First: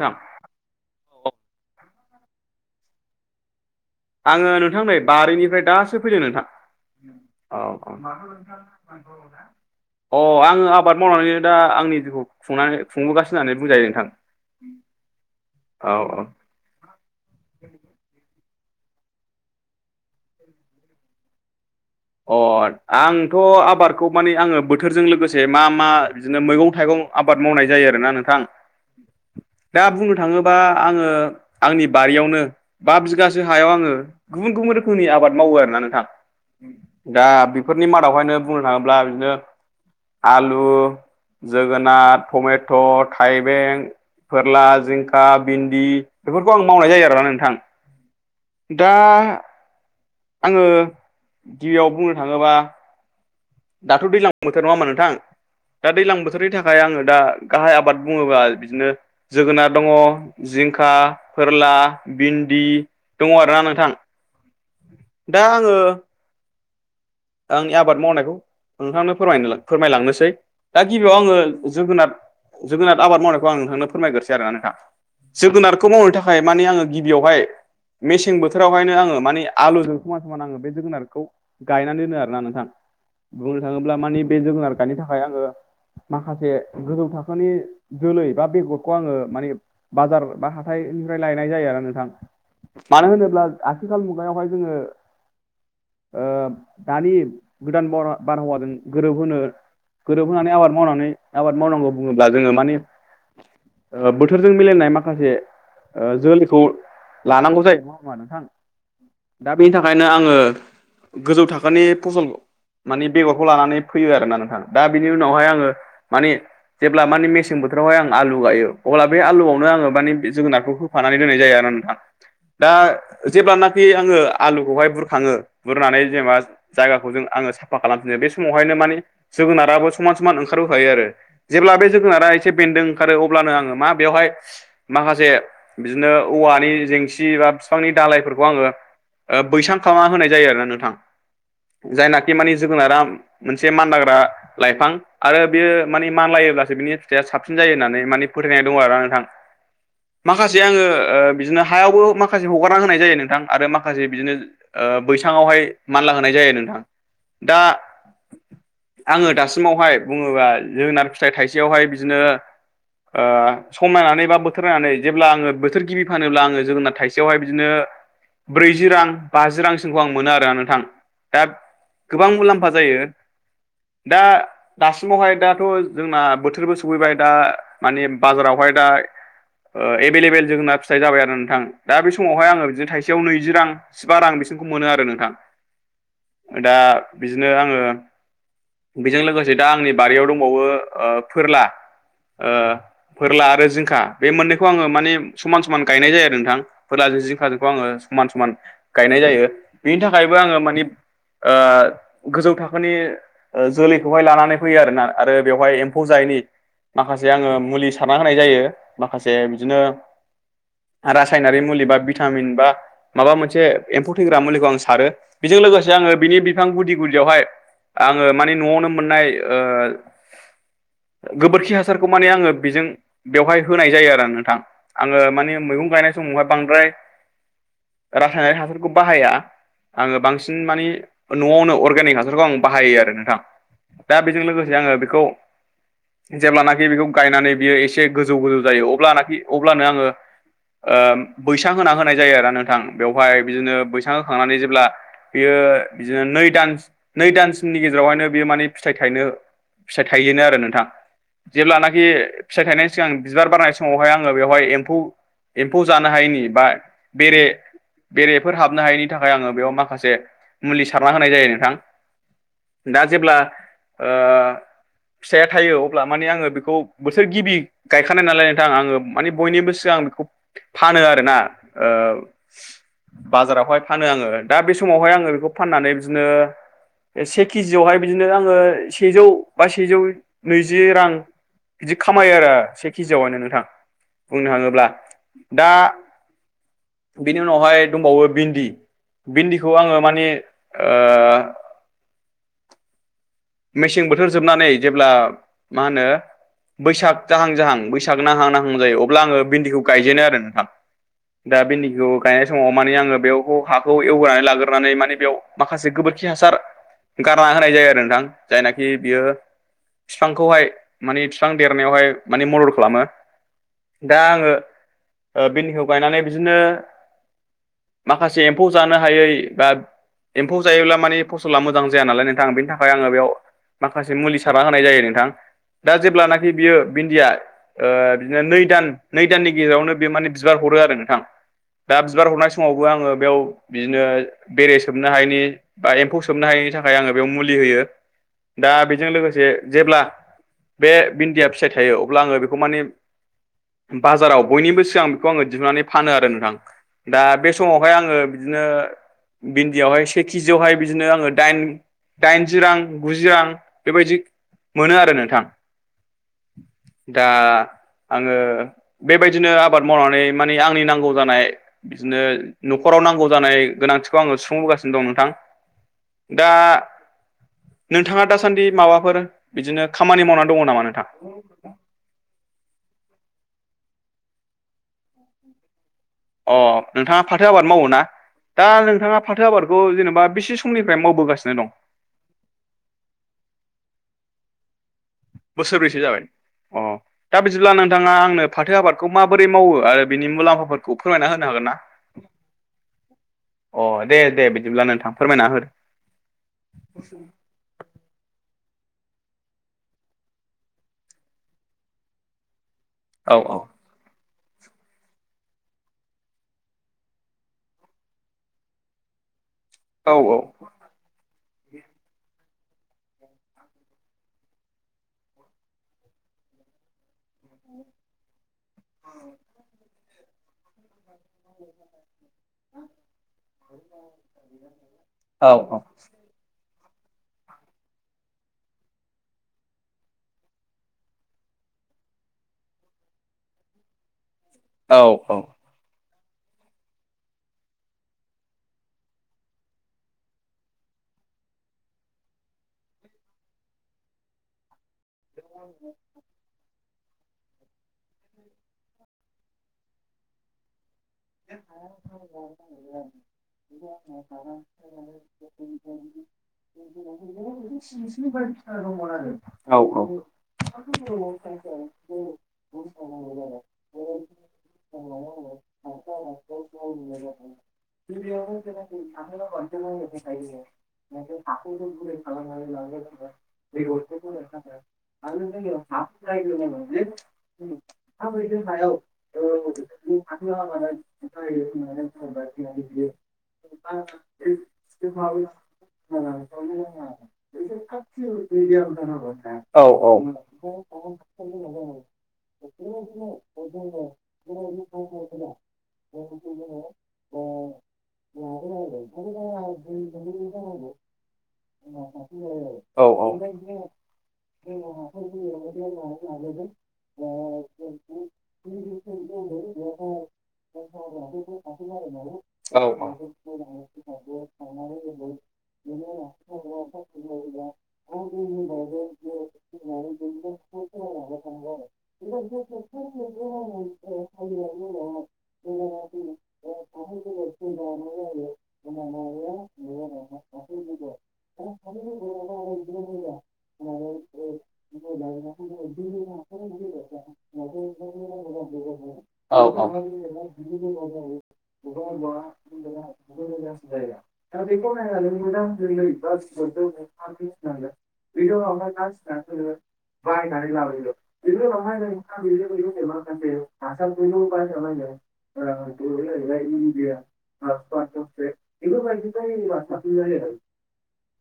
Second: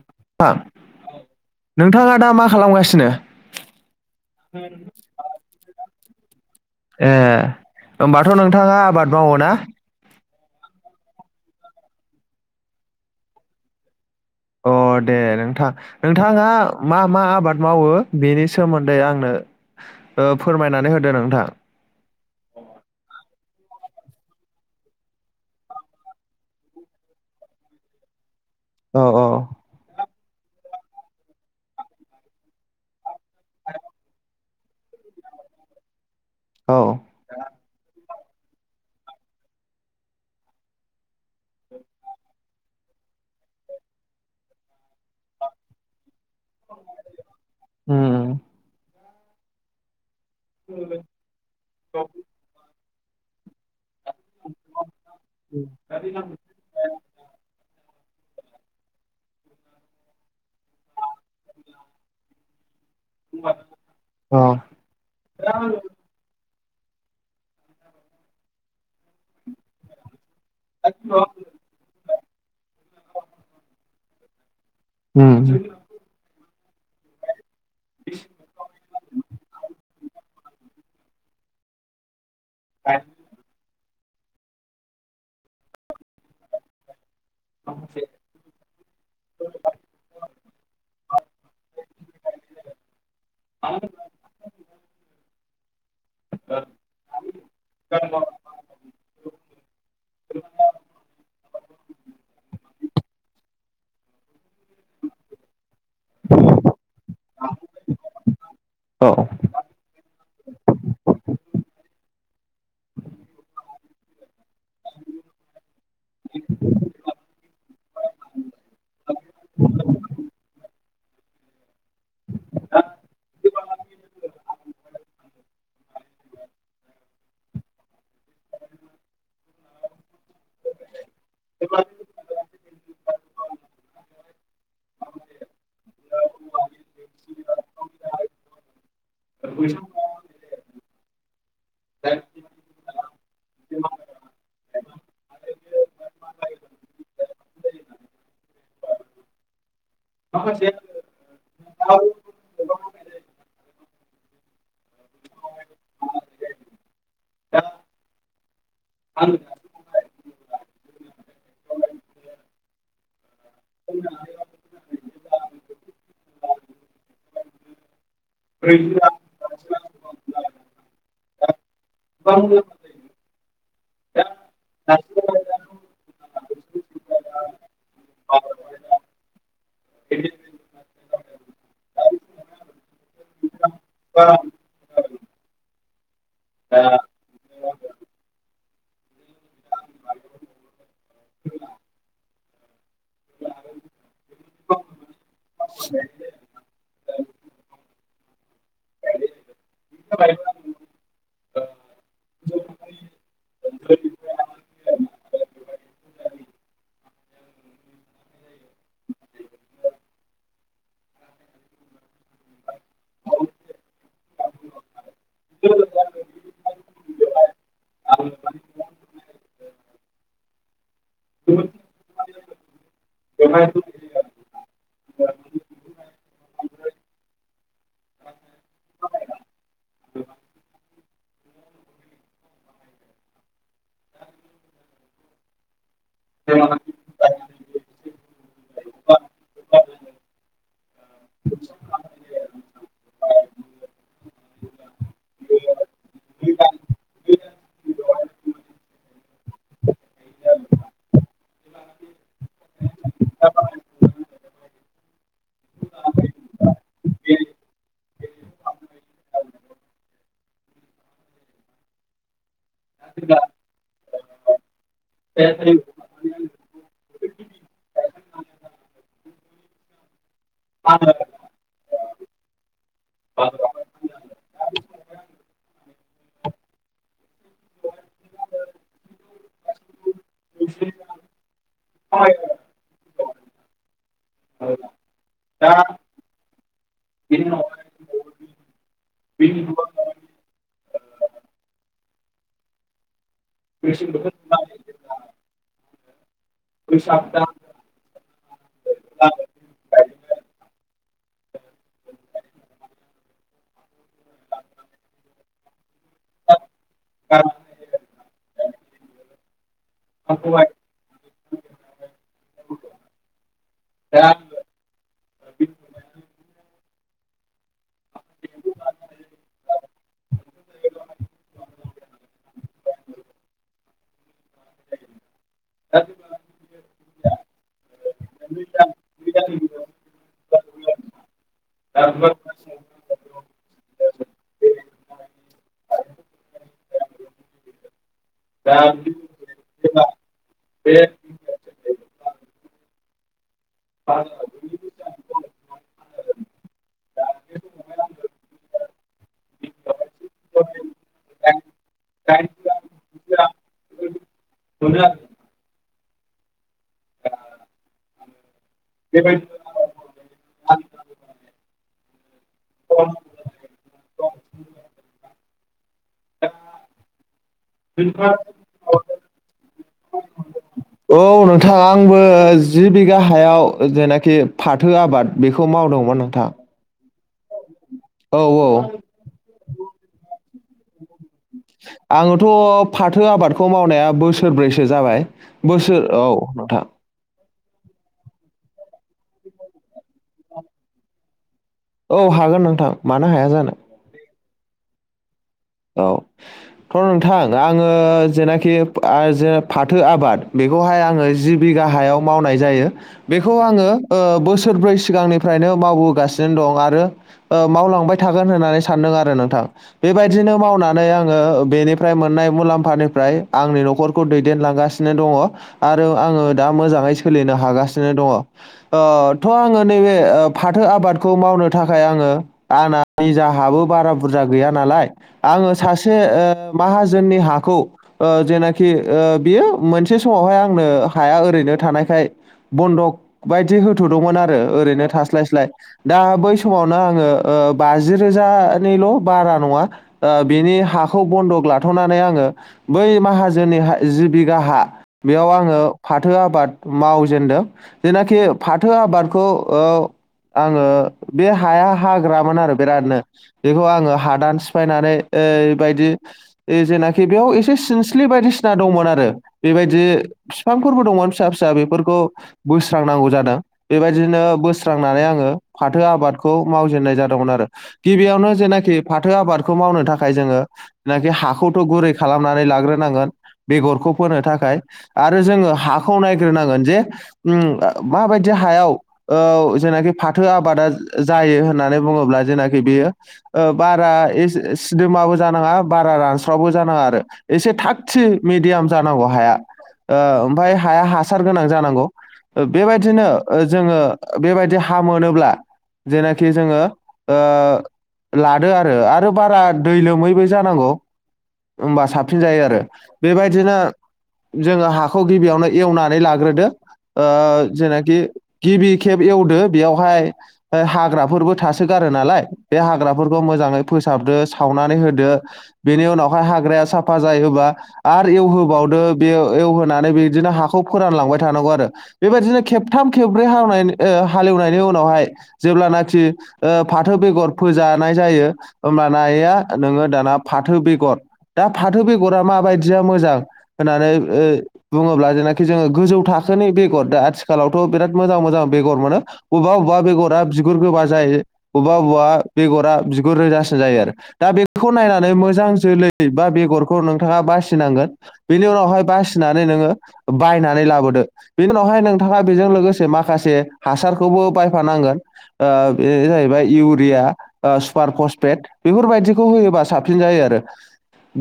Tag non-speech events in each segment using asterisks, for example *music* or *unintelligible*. नोंथां मा नोंथाङा दा मा खालामगासिनो? आङो नोंथांलै बारिनिफ्राय दासो फैदों नोंथां। ए औ औ *unintelligible* होमबाथ' नोंथाङा आबाद मावो ना अ आङो आबाद मावनानै दा आंनि जिखौ खुंनानै खुंबोगासिनो होननानै बुंजायो नोंथां। अ दे नोंथां अ नोंथाङा मा मा आबाद मावो? बेनि सोमोन्दै आंनो ओ फोरमायनानै होदो नोंथां। अ आंथ' आबाद खौ माने आङो बोथोरजों लोगोसे मा मा बिदिनो मैगं थाइगं आबाद मावनाय जायो आरोना नोंथां। औ औ। दा बुंनो थाङोबा आङो आंनि बारियावनो बा बिगोसो हायाव आङो गुबुन गुबुन रोखोमनि आबाद मावो आरोना नोंथां। औ दा बेफोरनि मादावहायनो बुंनो थाङोब्ला बिदिनो आलु, जोगोनार, टमेट', थाइबें फोरला जिंखा भिन्दि बेफोर खौ आं मावनाय जायो आरोना नोंथां उम दा आंङो? गिबियाव बुंनो थांङोबा दाथ' दैज्लां बोथोर नंङामा होमबा नोंथां दा दैज्लां बोथोरनि थाखाय आंङो दा गाहाय आबाद बुंङोबा बिदिनो जोगोनार दंङ जिंखा, फोरला, भिन्दि। दंङ आरोना नोंथां। अ दा आंङो आंनि आबाद मावनायखौ नोंथांनो फोर फोरमायलांनोसै दा गिबियाव आंङो जोगोनार जोगोनार आबाद मावनायखौ आं नोंथांनो फोरमायग्रोसै आरोना नोंथां उम जोगोनारखौ मावनो थाखाय माने आंङो गिबियावहाय मेसें बोथोरावहायनो आंङो माने आलुजों समान समान आंङो बे जोगोनारखौ गायनानै दोनो आरोना नों थां बुंनो थांङोब्ला मानि बे जोगोनार गायनो थाखाय आंङो माखासे गोजौ थाखो बिनि जोलै बा बेगरखौ आंङो मानि बाजार बा हाथायनिफ्राय लायनाय जायो आरो नोंथां मानो होनोब्ला आथिखाल मुगायावहाय जोंङो ओ दानि गोदान बारहावाजों गोरोबहोनो गोरोब होनानै आबाद मावनानै आबाद मावनांगौ। बुंंङोब्ला जोंङो मानि ओ बो बोथोरजों मिलायनाय माखासे ओ जोलैखौ लानांगौ जायो नंङा होमबा नोंथां औ दा बेनि थाखायनो आंङो गोजौ थाखो फसल माने बेगरखौ लानानै फैयो आरोना नोंथां दा बिनि उनावहाय आंङो माने जेब्ला माने मेसें बोथोरावहाय आं आलु गायो अब्ला बे आलुआवनो आंङो माने जोगोनारखौ होफानानै दोननाय जाया आरो नोंथां। दा जेब्लानाखि आंङो आलुखौहाय बुरखांङो बुरनानै जेनेबा जायगाखौ जोंङो साफा खालामफिनो बे समावहायनो माने जोगोनाराबो समान समान ओंखारबोखायो आरो जेब्ला बे जोगोनारा एसे बेन्दों ओंखारो अब्लानो आंङो मा बेवहाय माखासे बिदिनो औवानि जेंसि बा बिफांनि दालाइफोरखौ आंङो ओ ओ बैसां खालामना होनाय जायो आरोना नोंथां जायनाखि माने जोगोनारा मोनसे मानलाग्रा लाइफां आरो बियो माने मानलायो अब्लासो बिनि फिथाइया साबसिन जायो होन्नानै माने फोथायनाय दंङ आरो ना नोंथां उम माखासे आंङो ओ बिदिनो हायावबो माखासे हगारना होनाय जायो नोंथां आरो माखासे बिदिनो ओ बैसांङावहाय मानला होनाय जायो नोंथां दा आंङो दासिमावहाय बुंङोबा जोगोनार फिथाइ थाइसेयावहाय बिदिनो ओ सम नायनानै बा बोथोर नायनानै जेब्ला आंङो बोथोर गिबि फानोब्ला आंङो जोगोनार थाइसेयावहाय बिदिनो ब्रैजि रां बाजि रांसिमखौ आं मोनो आरो नोंथां दा। गोबां मुलाम्फा जायो। दा दासिमावहाय दाथ' जोंना बोथोरबो सफैबाय दा माने बाजारावहाय *unintelligible* एबेलेबेल जोगोनार फिथाइ जाबाय आरो नोंथां दा बे समावहाय आंङो बिदिनो थाइसेयाव नैजि रां जिबा रां बि खौ मोनो आरो नोंथां *inaudible* दा बिदिनो आंङो बेजों लोगोसे दा आंनि बारियाव दंबावो ओ फोरला ओ फोरला आरो जिंखा बे मोननैखौ आंङो माने समान समान गायनाय जायो आरो नोंथां फोरलाजों जिंखा जोंखौ आंङो समान समान गायनाय जायो बिनि थाखायबो आंङो मानि ओ गोजौ थाखोनि ओ जोलैखौहाय लानानै फैयो आरोना आरो बेवहाय एम्फौ जायैनि *inaudible* माखासे आंङो मुलि सारना होनाय जायो माखासे बिदिनो रासायनारि मुलि बा बि भिन बा माबा मोनसे एम्फौ थैग्रा मखौं सारो बेजों लोगोसे आङो बिनि बिफां गुदि गुदियावहाय आङो मानिे न'आवनो मोननाय गोबोरखि हासारखौ माने आङो बेजों बेवहाय होनाय जायो आरो नोंथां। आङो माने मैगं गायनाय बे समावहाय बांद्राय ओ रासायनारिक हासारखौ बाहाया आङो बांसिन मानेनि न'आवनो अर्गेनिक हासारखौ आं बाहायो आरो नोंथां दा बेजों लोगोसे आङो बेखौ जेब्लानाखि बेखौ गायनानै बियो एसे गोजौ गोजौ जायो। अब्लानाखि अब्लानो आङो ओ बैसां होना होनाय जायो आरोा नोंथां। बेवहाय बिदिनो बैसां होखांनानै जेब्ला बियो बिदिनो नै दान नै दानसनि गेजेरावहायनो बियो माने फिथाइ थायनो फिसाय थाइजोनो आरो नोंथां। जेब्लानाखि फिथाइ थायनायनि सिगां बिबार बारनाय समावहाय आङो बेवहाय एम्फौ एम्फौ जानो हायैनि बा बेरे बेरेफोर हाबनो हायैनि थाखाय आङो बेयाव माखासे मुलि सारना होनाय जायो नोंथां। दा जेब्ला फिथाया थायो अब्ला माने आङो बेखौ बोसोर गिबि गायखानाय नालाय नोंथां आङो माने बयनिबो सिगां बेखौ फानो आरोना बाजारावहाय फानो आङो दा बे समावहाय आङो बेखौ फाननानै बिदिनो से केजियावहाय बिदिनो आङो सेजौ बा सेजौ नैजि रां बिदि खामायो आरो से केिजिआववहनो नोंथां बुंनो थाङोब्ला। दा बेनि उनावहाय दंबावो भिन्दि भिन्दिखौ आङो माने ओ मेसें बोथोर जोबनानै जेब्ला मा होनो बैसाग जाहां जाहां बैसाग नांहां नाहां जायो अब्ला आङो भिन्दिखौ गायजेनो आरो नोंथां दा भिन्दिखौ गायनाय समाव माने आङो बेयावखौ हाखौ एवग्रानै लाग्रानै माने बेयाव माखासे गोबोर ख खि हासार गारना होनाय जायो आरो नोंथां जायनाखि बियो बिफांखौहाय माने बिफां देरनायावहाय माने मदद खालामो दा आङो बिनिखौ ओ गायनानै बिदिनो माखासे एम्फौ जानो हायै बा एम्फौ जायोब्ला मानानि फसला मोजां जाया नालाय नोंथां बेनि थाखाय आङो बेयाव माखासे मुलि सारना होनाय जायो नोंथां। दा जेब्लानाखि बियो बिन्दिया बिदिनो नै दान नै दाननि गेजेरावनो बे माने बिबार हरो आरो नोंथां दा बिबार हरनाय समाव आङो बेयाव बिदिनो बेरे सोबनो हायैनि बा एम्फौ सोबनो हायिनि थाखाय आङो बेयाव मुलि होयो। दा बेजों लोगोसे जेब्ला बे बिन्दिया फिसाइ थायो अब्ला आङो बेखौ माने बाजाराव बयनिबो सिगां बेखौ आङो दिहुननानै फानो आरो नोंथां दा बे समावहाय आङो बिदिनो भिन्दियावहाय से केिजियावहाय बिदिनो आङो दाइन दाइनजि रां। बुजियो आं बेबायदि मोनो आरो नोंथां। दा। आङो बेबायदिनो आबाद मावनानै माने आंनि नांगौ जानाय बिदिनो न'खराव नांगौ जानाय गोनांथिखौ आङो सुफुंबोगासिनो दं नोंथां दा नोंथाङा दासान्दि माबाफोर बिदिनो खामानि मावनानै दङ नामा नोंथां औ नोंथां आंबो जि। बिघा हायाव जेनेखि फाथो आबाद बेखौ मावदों अ नोंथाङा फाथो आबाद मावो ना औ दा औ नोंथाङा फाथो आबादखौ जेनेबा बेसे फुंनिफ्राय मावबोगासिनो दं आङोथ' फाथो आबादखौ मावनाया बोसोरब्रैसो। सो जाबाय बोसोरब्रैसो बोसोर जाबाय? औ अ नोंथां। दा बिदिब्ला नोंथांङा आंनो फाथो आबादखौ माबोरै मावो आरो बिनि मुलाम्फाफोरखौ फोरमायना होनो हागोन ना? औ हागोन नोंथां मानो हाया जानो। अ दे दे बिदिब्ला नोंथाङा फोरमायना हो। औ थ' नोंथां आङो जेनाखि। आजो फाथो आबाद बेखौहाय आङो जि बिगा हायाव मावनाय जायो। औ बेखौ आंङो ओ। बोसोरब्रै सिगांनिफ्रायनो मावबोगासिनो दं आरो ओ मावलांबाय थागोन होननानै सानदों आरो नोंथां। औ बेबायदिनो मावनानै आङो। बेनिफ्राय मोननाय मुलाम्फानिफ्राय आंनि न'खरखौ दैदेनलांगासिनो दङ' आरो आङो दा‌। मोजाङै सोलिनो हागासिनो दङ ओ थ' आङो नैबे ओ फाथो आबाद। खौ मावनो थाखाय आङो आंना निजा हाबो बारा बुरजा गैया नालाय। औ आङो सासे ओ। माहाजोननि हाखौ ओ जेनाखि‌ ओ बियो मोनसे समावहाय आंनो हाया ओरै। ओरैनो थानायखाय बन्दक बायदि होथ'दोंमोन आरो औ ओरैनो थास्लायस्लाय। दा बै समावनो आङो ओ बाजि रोजानिल' बारा नङा। ओ बिनि हाखौ बन्द'क लाथ'नानै आङो बै माहाजोननि जि बिगा हा। बेयाव आङो फाथो आबाद। मावजेनदों जेनाखि फाथो आबादखौ ओ आङो। बे हाया हाग्रामोन आरो बिरादनो बेखौ आङो हादान सि। फायनानै ओ बायदि जेनाखि बेयाव एसे सिनस्लि बायदिसिना दंमोन आरो बे‌। औ बेबायदि फिफांफोरबो दङमोन फिसा-फिसा बेफोरखौ बोस्रांनांगौ जादों बेबायदिनो बोस‌‌। फोस्रांनानै आङो फाथो आबादखौ मावजेननाय जादोंमोन आरो गिबियावनो जेनाखि फाथो आबाद। मावनो थाखाय जोङो जेनाखि हाखौथ' गुरै खालामनानै लाग्रोनांगोन बेगरखौ फोनो थाखाय। आरो जोङो हाखौ नायग्रोनांगोन जे ओम माबायदि हायाव ओ। जेनाखि फाथो आबादा जायो होननानै बुङोब्ला जेनाखि बेयो ओ बारा एस। सिदोमाबो जानांङा बारा रानस्रावबो जानांङा आरो एसे थागथि मेडियाम जानांगौ हाया। औ ओ ओमफ्राय हाया हासार गोनां जानांगौ। बेबायदिनो जोङो बेबायदि हा मोनो। जेनाखि जोङो ओ लादो आरो-आरो। बारा दै लोमैबो जानांगौ होमबा साबसिन जायो आरो औ बेबायदिनो‌। जोङो हाखौ गिबियावनो एवनानै लाग्रोदो। ओ जेनाखि गिबि खेब एवदो बेयावहाय। हाग्राफोरबो थासोगारो नालाय बे औ हाग्राफोरखौ मोजाङै फोसाबदो सावनानै होदो। बेनि उनावहाय। हाग्राया साफा जायोबा आरो एवहोबावदो बे एवहोनानै बिदिनो हाखौ फोरानलांबाय था। थानांगौ आरो बेबायदिनो खेबथाम खेबब्रै हालेवनाय ओ हालेवनायनि उनावहाय। जेब्लानाखि ओ फाथो बेगर फोजानाय जायो होमबाना इया नोङो दाना फा। फाथो बेगर। दा फाथो बेगरा माबायदिया मोजां होननानै ओ बुङोब्ला जेनाखि जोङो गोजौ थाखो। थोनि बेगर दा आथिखालावथ' बेराद मोजां-मोजां बेगर मोनो औ बबाबा औ बबाबा बे। दा बिगुर गोबा जायो बबेबा-बबेबा बेगरा बिगुर रोजासिन जायो आरो दा बेखौ नायनानै। मोजां जोलै। दै बा बेगरखौ नोंथाङा बासिनांगोन बेनि उनावहाय बासिनानै नोङो बायनानै लाबोदो। बेनि उनावहाय नोंथाङा बेजों लोगोसे माखासे हासारखौबो बायफानांगोन। ओ बेनो जाहैबाय इउरिया, सुपार फसफेट बेफोरबायदिखौ होयोबा साबसिन। सिन जायों आरो ‌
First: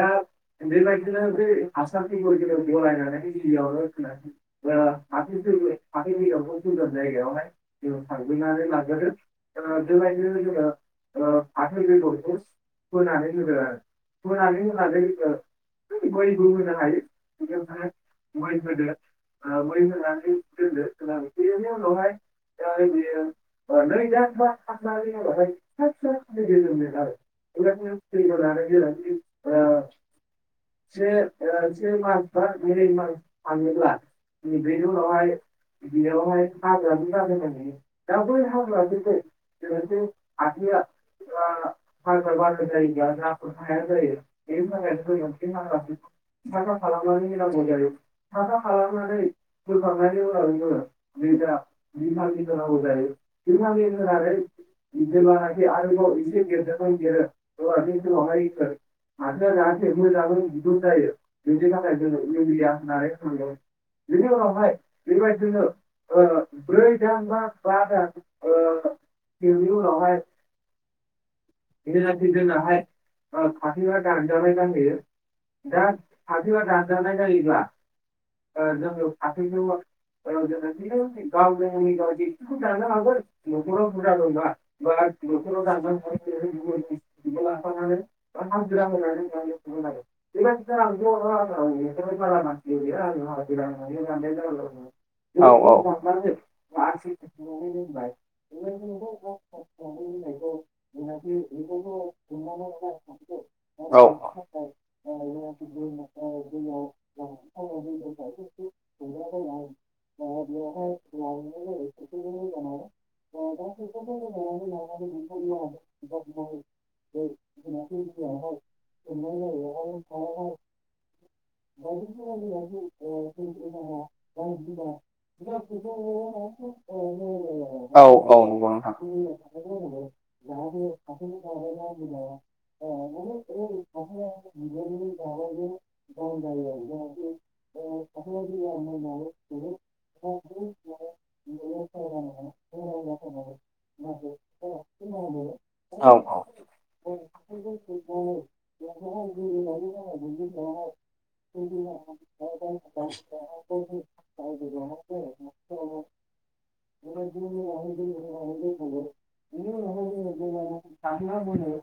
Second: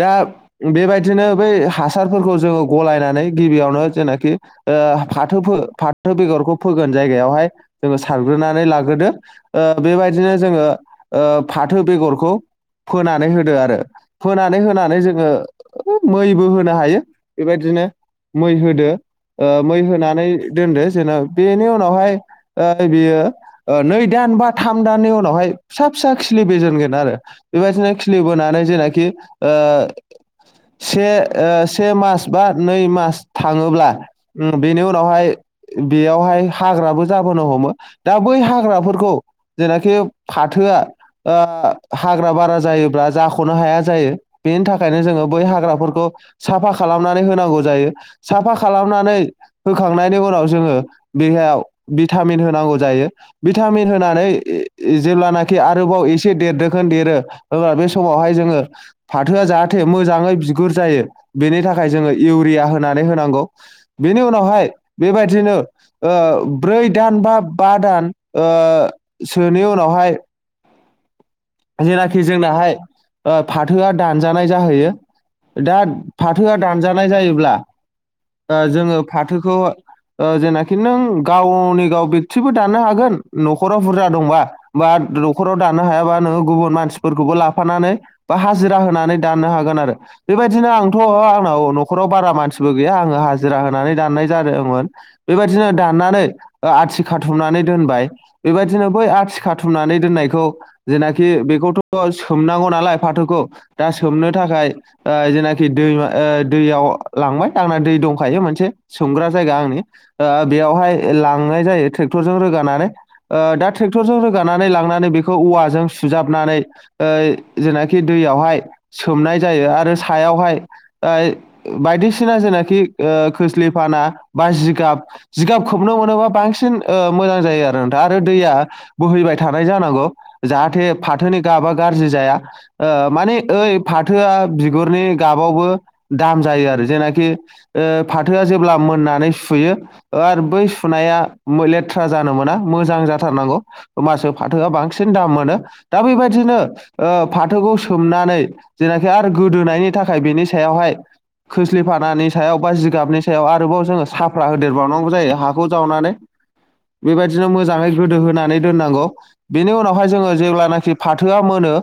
दा बेबायदिनो बै हासारफोरखौ जोङो गलायनानै गिबियावनो जेनाखि। ओ फाथो फो-फाथो बेगरखौ फोगोन जायगायावहाय जोङो सार। सारग्रोनानै लाग्रोदो बेबायदिनो जोङो ओ फाथो बेगरखौ। फोनानै होदो आरो। फोनानै होनानै जोङो मैबो होनो हायो बेबायदिनो। मै होदो ओ मै होनानै दोनदो जेन' बेनि उनावहाय ओ बे ओ नै दान बा थाम दाननि उनावहाय फिसा फिसा खिलि बोजेनगोन आरो बेबायदिनो सोलिबोनानै जेनाखि ओ से ओ से मास बा नै मास थाङोब्ला ओं बेनि उनावहाय बेयावहाय हाग्राबो जाबोनो हमो। दा बै हाग्राफोरखौ जेनाखि फाथोआ ओ हाग्रा बारा जायो। बा जाख'नो हाया जायो। बेनि थाखायनो जोङो बै हाग्राफोरखौ साफा खालामनानै होनांगौ जायो साफा खालामनानै होखांनायनि उनाव जोंङो बेयाव भिटामिन होनांगौ जायो भिटामिन होनानै जेब्लानाखि आरोबाव एसे देरदोखोन देरो। अब्ला बे समावहाय जोङो फाथोआ जाहाथे मोजाङै बिगुर जायो बेनि थाखाय जोङो इउरिया होनानै होनांगौ बे उनावहाय बेबायदिनो ओ ब्रै दान बा बा दान ओ सोनि उनावहाय जेनाखि जोंनाहाय ओ फाथोआ दानजानाय जाहैयो दा फाथोआ दानजानाय जायोब्ला ओ जोङो फाथोखौ ओ जेनाखि नों गावनि गाव बेकटिबो दानो हागोन न'खराव बुरजा दंबा बा न'खराव दानो हायाबा नोङो गुबुन मानसिफोरखौबो लाफानानै बा हाजिरा होनानै दानो हागोन आरो बेबायदिनो आंथ' ओ न'खराव बारा मानसिबो गैया आङो हाजिरा होनानै दाननाय जादोंमोन बेबायदिनो दाननानै। आथि खाथुमनानै दोनबाय बेबायदिनो बै आथि खाथुमनानै दोननायखौ खि बेखौथ' सोमनांगौ नालाय फाथोखौ दा सोमनो थाखाय ओ जेनाखि दैमा ओ दैयाव लांबाय आंना दै दंखायो मोनसे सोमग्रा जायगा आंनि ओ बेयावहाय लांनाय जायो टेक्टरजों रोगानानै ओ दा टेक्टरजों रोगानानै लांनानै बिखौ औवाजों जाबनानै ओइ जेनाखि दैयावहाय सोमनाय जायो आरो सायावहाय ओइ बायदिसिना जेनाखि ओ खोस्लिफाना बा जिगाब जिगाब खोबनो मोनोबा बांसिन ओ मोजां जायो आरो दा आरो नंगौ दैआ नोंथां बोहैबाय थानाय जानांगौ। जाहाथे *unintelligible* फाथोनि गाबा गाज्रि जाया ओ माने ओइ फाथोआ बिगुरनि गाबावबो दाम जायो आरो जेनाखि ओ फाथोआ जेब्ला मोननानै सुयो आरो बै सुनाय नाया लेथ्रा जानो मोना मोजां जाथारनांगौ होमबासो फाथोआ बांसिन दाम मोनो। दा औ बेबायदिनो ओ फाथोखौ सोमनानै जेनाखि आरो गोदोनायनि थाखाय बेनि सायावहाय खोस्लिफानानि सायाव बा जिगाबनि सायाव आरोबाव जोङो साफ्रा होदेरबावनांगौ जायो हाखौ जावनानै। बेबायदिनो मोजाङै गोदो होनानै दोननांगौ। बेवहाय जोङो जेब्लानाखि फाथोआ मोनो